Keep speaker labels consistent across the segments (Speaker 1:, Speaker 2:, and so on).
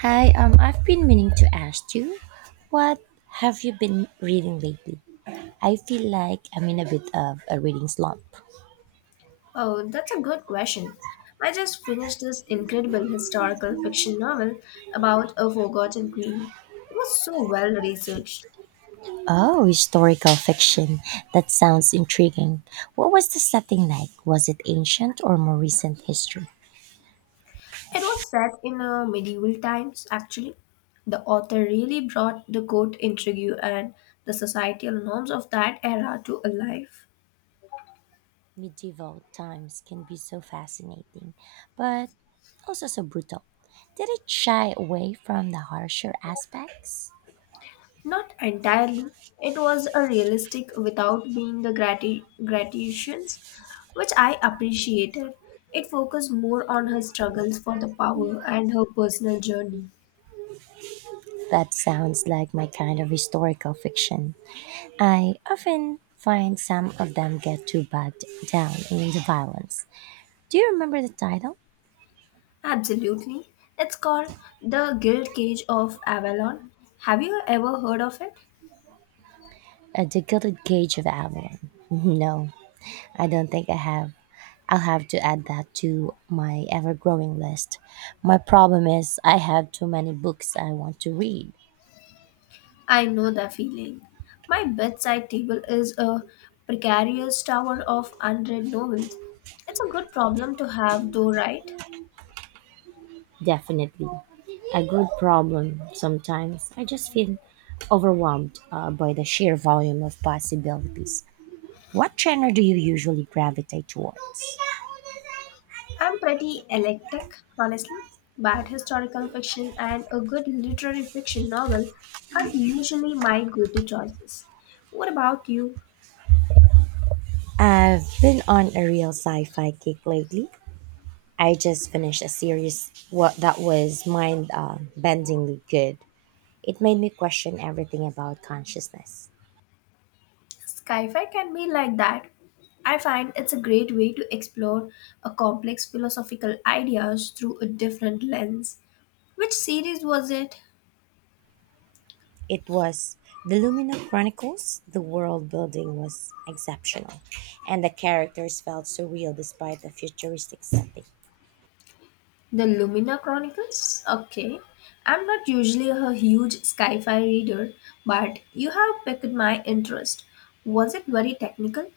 Speaker 1: Hi, I've been meaning to ask you, what have you been reading lately? I feel like I'm in a bit of a reading slump.
Speaker 2: Oh, that's a good question. I just finished this incredible historical fiction novel about a forgotten queen. It was so well researched.
Speaker 1: Oh, historical fiction. That sounds intriguing. What was the setting like? Was it ancient or more recent history?
Speaker 2: It was set in medieval times, actually. The author really brought the court intrigue and the societal norms of that era to life.
Speaker 1: Medieval times can be so fascinating, but also so brutal. Did it shy away from the harsher aspects?
Speaker 2: Not entirely. It was a realistic without being the gratifications, which I appreciated. It focused more on her struggles for the power and her personal journey.
Speaker 1: That sounds like my kind of historical fiction. I often find some of them get too bogged down in the violence. Do you remember the title?
Speaker 2: Absolutely. It's called The Guild Cage of Avalon. Have you ever heard of it?
Speaker 1: The Gilded Cage of Avalon. No, I don't think I have. I'll have to add that to my ever growing list. My problem is I have too many books I want to read.
Speaker 2: I know the feeling. My bedside table is a precarious tower of unread novels. It's a good problem to have, though, right?
Speaker 1: Definitely. A good problem sometimes. I just feel overwhelmed by the sheer volume of possibilities. What genre do you usually gravitate towards?
Speaker 2: I'm pretty eclectic, honestly. Bad historical fiction and a good literary fiction novel are usually my go to choices. What about you?
Speaker 1: I've been on a real sci-fi kick lately. I just finished a series what that was mind-bendingly good. It made me question everything about consciousness.
Speaker 2: Sci fi can be like that. I find it's a great way to explore a complex philosophical ideas through a different lens. Which series was it?
Speaker 1: It was the Lumina Chronicles. The world building was exceptional, and the characters felt so real despite the futuristic setting.
Speaker 2: The Lumina Chronicles? Okay. I'm not usually a huge sci fi reader, but you have piqued my interest. Was it very technical?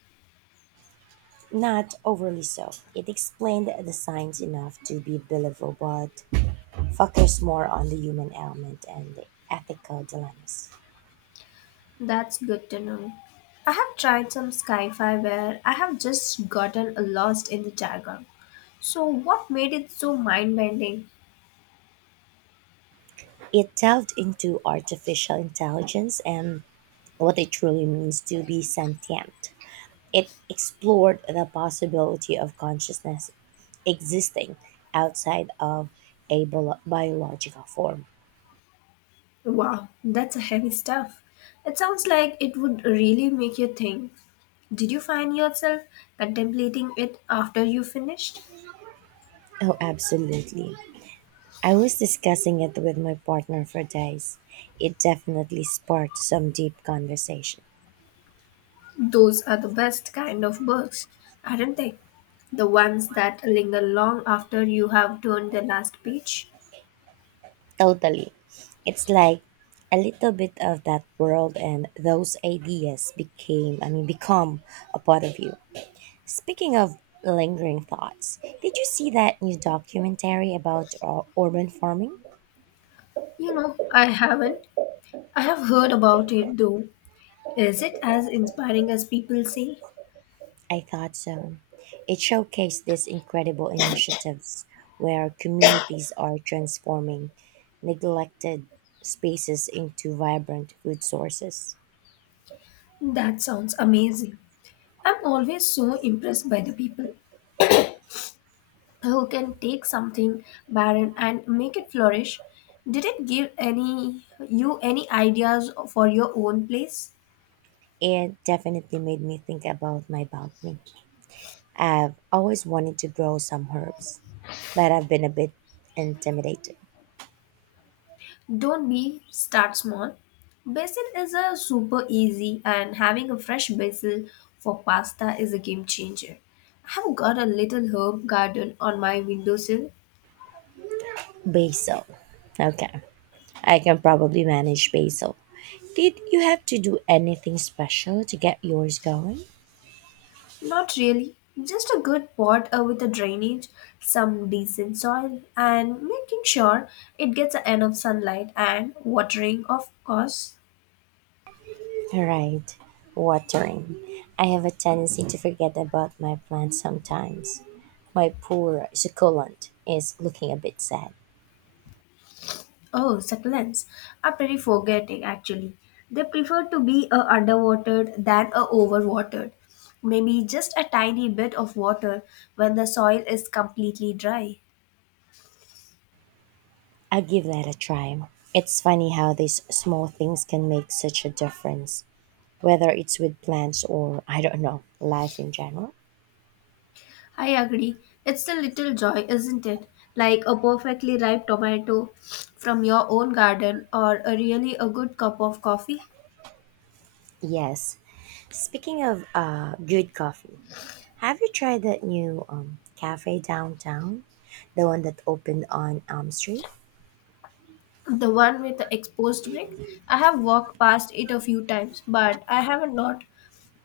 Speaker 1: Not overly so. It explained the science enough to be believable, but focused more on the human element and the ethical dilemmas.
Speaker 2: That's good to know. I have tried some sci-fi where I have just gotten lost in the jargon. So what made it so mind-bending?
Speaker 1: It delved into artificial intelligence and what it truly means to be sentient. It explored the possibility of consciousness existing outside of a biological form.
Speaker 2: Wow, that's a heavy stuff. It sounds like it would really make you think. Did you find yourself contemplating it after you finished?
Speaker 1: Oh, absolutely. I was discussing it with my partner for days. It definitely sparked some deep conversation.
Speaker 2: Those are the best kind of books, aren't they? The ones that linger long after you have turned the last page.
Speaker 1: Totally. It's like a little bit of that world and those ideas become a part of you. Speaking of lingering thoughts, did you see that new documentary about urban farming?
Speaker 2: You know, I haven't. I have heard about it though. Is it as inspiring as people say?
Speaker 1: I thought so. It showcased these incredible initiatives where communities are transforming neglected spaces into vibrant food sources.
Speaker 2: That sounds amazing. I'm always so impressed by the people who can take something barren and make it flourish. Did it give any you any ideas for your own place?
Speaker 1: It definitely made me think about my balcony. I've always wanted to grow some herbs, but I've been a bit intimidated.
Speaker 2: Don't be start small. Basil is a super easy and having a fresh basil for pasta is a game changer. I've got a little herb garden on my windowsill.
Speaker 1: Basil. Okay, I can probably manage basil. Did you have to do anything special to get yours going?
Speaker 2: Not really. Just a good pot with a drainage, some decent soil, and making sure it gets enough sunlight and watering, of course.
Speaker 1: Right. Watering. I have a tendency to forget about my plants sometimes. My poor succulent is looking a bit sad.
Speaker 2: Oh, succulents are pretty forgetting actually. They prefer to be underwatered than overwatered. Maybe just a tiny bit of water when the soil is completely dry.
Speaker 1: I'll give that a try. It's funny how these small things can make such a difference, whether it's with plants or, I don't know, life in general.
Speaker 2: I agree. It's a little joy, isn't it? Like a perfectly ripe tomato from your own garden or a really a good cup of coffee.
Speaker 1: Yes. Speaking of good coffee, have you tried that new cafe downtown? The one that opened on Elm Street?
Speaker 2: The one with the exposed brick. I have walked past it a few times, but I haven't not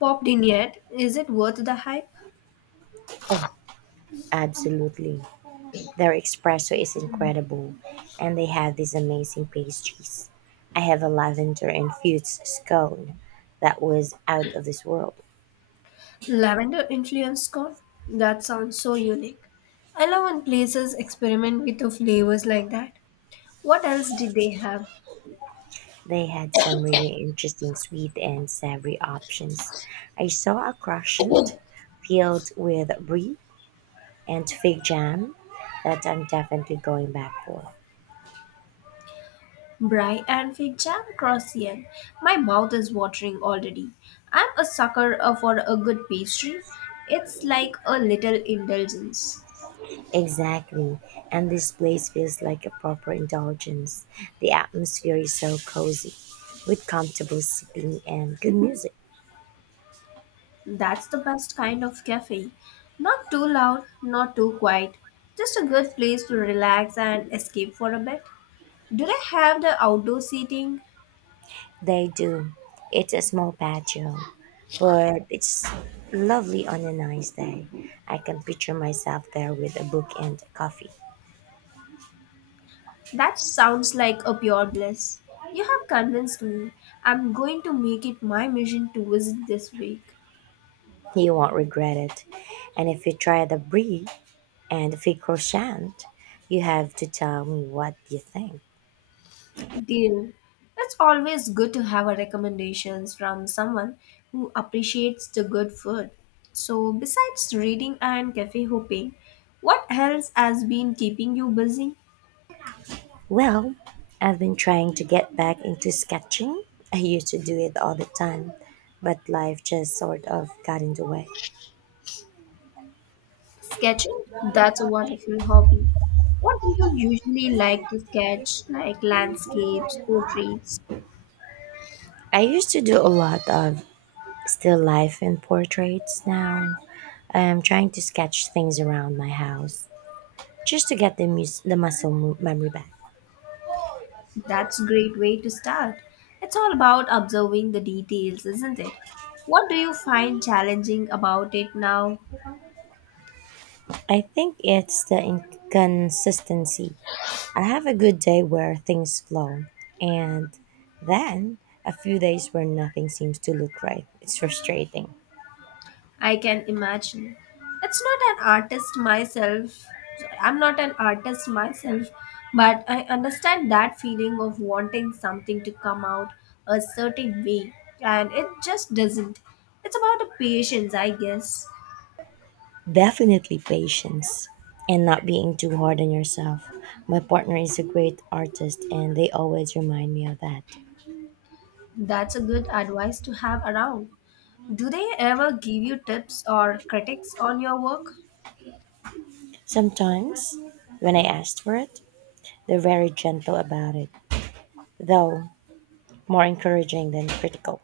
Speaker 2: popped in yet. Is it worth the hype?
Speaker 1: Oh, absolutely. Their espresso is incredible, and they have these amazing pastries. I have a lavender infused scone that was out of this world.
Speaker 2: Lavender influence corn? That sounds so unique. I love when places experiment with the flavors like that. What else did they have?
Speaker 1: They had some really interesting sweet and savory options. I saw a croissant filled with brie and fig jam that I'm definitely going back for.
Speaker 2: Bry and fig jam croissant. My mouth is watering already. I'm a sucker for a good pastry. It's like a little indulgence.
Speaker 1: Exactly, and this place feels like a proper indulgence. The atmosphere is so cozy with comfortable seating and good music.
Speaker 2: That's the best kind of cafe. Not too loud, not too quiet. Just a good place to relax and escape for a bit. Do they have the outdoor seating?
Speaker 1: They do. It's a small patio, but it's lovely on a nice day. I can picture myself there with a book and a coffee.
Speaker 2: That sounds like a pure bliss. You have convinced me. I'm going to make it my mission to visit this week.
Speaker 1: You won't regret it. And if you try the brie and the fig croissant, you have to tell me what you think.
Speaker 2: Deal. It's always good to have a recommendations from someone who appreciates the good food. So, besides reading and cafe hopping, what else has been keeping you busy?
Speaker 1: Well, I've been trying to get back into sketching. I used to do it all the time, but life just sort of got in the way.
Speaker 2: Sketching? That's a wonderful hobby. What do you usually like to sketch, like landscapes, portraits?
Speaker 1: I used to do a lot of still life and portraits now. I am trying to sketch things around my house just to get the memory back.
Speaker 2: That's a great way to start. It's all about observing the details, isn't it? What do you find challenging about it now?
Speaker 1: I think it's the inconsistency. I have a good day where things flow, and then a few days where nothing seems to look right. It's frustrating.
Speaker 2: I can imagine. It's not an artist myself. I'm not an artist myself, but I understand that feeling of wanting something to come out a certain way, and it just doesn't. It's about the patience, I guess.
Speaker 1: Definitely patience and not being too hard on yourself. My partner is a great artist, and they always remind me of that.
Speaker 2: That's a good advice to have around. Do they ever give you tips or critics on your work?
Speaker 1: Sometimes, when I asked for it, they're very gentle about it, though more encouraging than critical,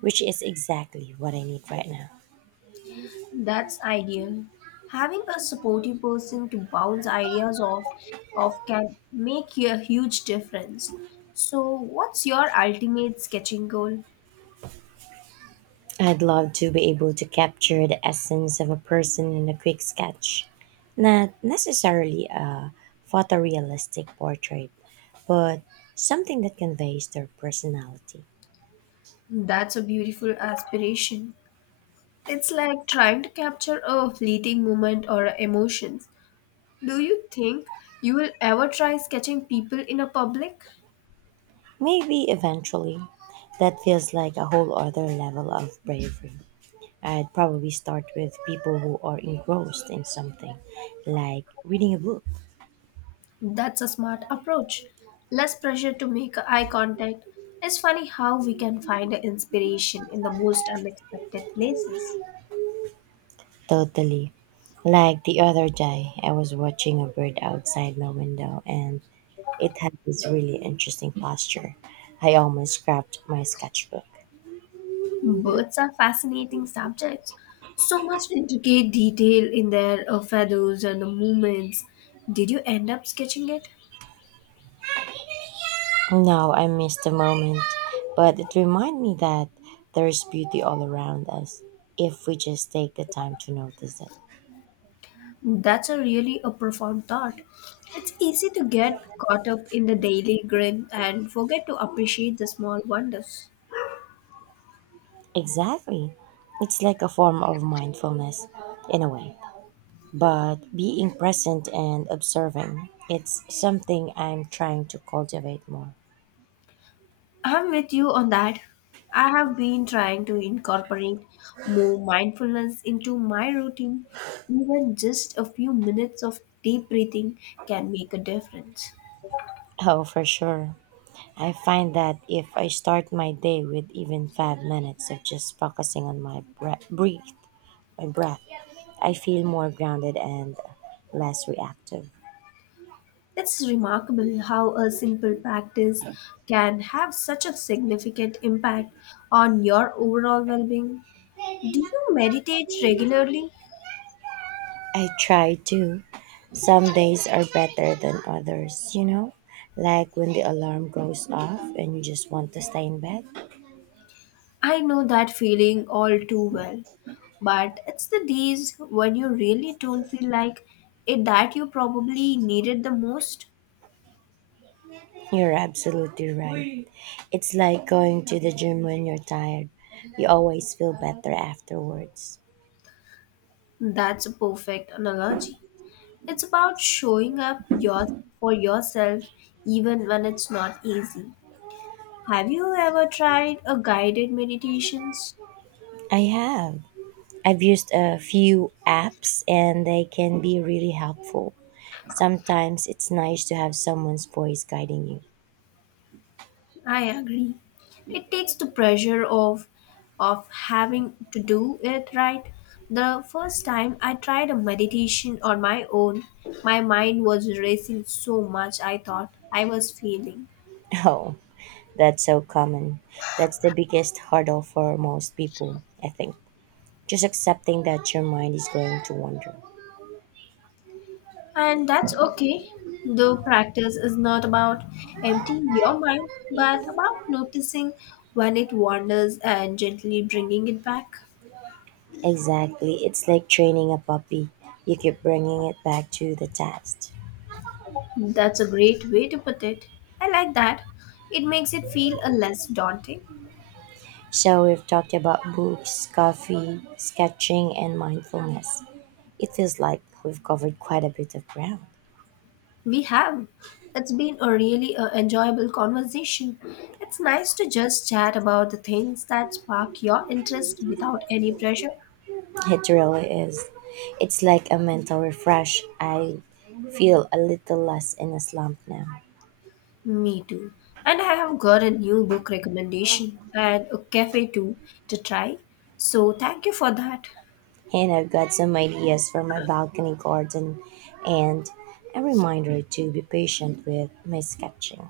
Speaker 1: which is exactly what I need right now.
Speaker 2: That's ideal. Having a supportive person to bounce ideas off of can make a huge difference. So, what's your ultimate sketching goal?
Speaker 1: I'd love to be able to capture the essence of a person in a quick sketch, not necessarily a photorealistic portrait, but something that conveys their personality.
Speaker 2: That's a beautiful aspiration. It's like trying to capture a fleeting moment or emotions. Do you think you will ever try sketching people in a public?
Speaker 1: Maybe eventually, that feels like a whole other level of bravery. I'd probably start with people who are engrossed in something, like reading a book.
Speaker 2: That's a smart approach. Less pressure to make eye contact. It's funny how we can find inspiration in the most unexpected places.
Speaker 1: Totally. Like the other day, I was watching a bird outside my window and it had this really interesting posture. I almost scrapped my sketchbook.
Speaker 2: Birds are fascinating subjects. So much intricate detail in their feathers and the movements. Did you end up sketching it?
Speaker 1: No, I missed the moment, but it reminded me that there is beauty all around us if we just take the time to notice it.
Speaker 2: That's a really a profound thought. It's easy to get caught up in the daily grind and forget to appreciate the small wonders.
Speaker 1: Exactly. It's like a form of mindfulness in a way. But being present and observing, it's something I'm trying to cultivate more.
Speaker 2: I'm with you on that. I have been trying to incorporate more mindfulness into my routine. Even just a few minutes of deep breathing can make a difference.
Speaker 1: Oh, for sure. I find that if I start my day with even 5 minutes of just focusing on my breath, I feel more grounded and less reactive.
Speaker 2: It's remarkable how a simple practice can have such a significant impact on your overall well being. Do you meditate regularly?
Speaker 1: I try to. Some days are better than others, you know? Like when the alarm goes off and you just want to stay in bed.
Speaker 2: I know that feeling all too well. But it's the days when you really don't feel like it that you probably needed the most.
Speaker 1: You're absolutely right. It's like going to the gym when you're tired. You always feel better afterwards.
Speaker 2: That's a perfect analogy. It's about showing up for yourself even when it's not easy. Have you ever tried a guided meditations?
Speaker 1: I have. I've used a few apps and they can be really helpful. Sometimes it's nice to have someone's voice guiding you.
Speaker 2: I agree. It takes the pressure of having to do it right. The first time I tried a meditation on my own, my mind was racing so much I thought I was failing.
Speaker 1: Oh, that's so common. That's the biggest hurdle for most people, I think. Just accepting that your mind is going to wander.
Speaker 2: And that's okay. Though practice is not about emptying your mind, but about noticing when it wanders and gently bringing it back.
Speaker 1: Exactly. It's like training a puppy. You keep bringing it back to the task.
Speaker 2: That's a great way to put it. I like that. It makes it feel a less daunting.
Speaker 1: So, we've talked about books, coffee, sketching, and mindfulness. It feels like we've covered quite a bit of ground.
Speaker 2: We have. It's been a really enjoyable conversation. It's nice to just chat about the things that spark your interest without any pressure.
Speaker 1: It really is. It's like a mental refresh. I feel a little less in a slump now.
Speaker 2: Me too. And I have got a new book recommendation and a cafe too to try. So thank you for that.
Speaker 1: And I've got some ideas for my balcony garden and a reminder to be patient with my sketching.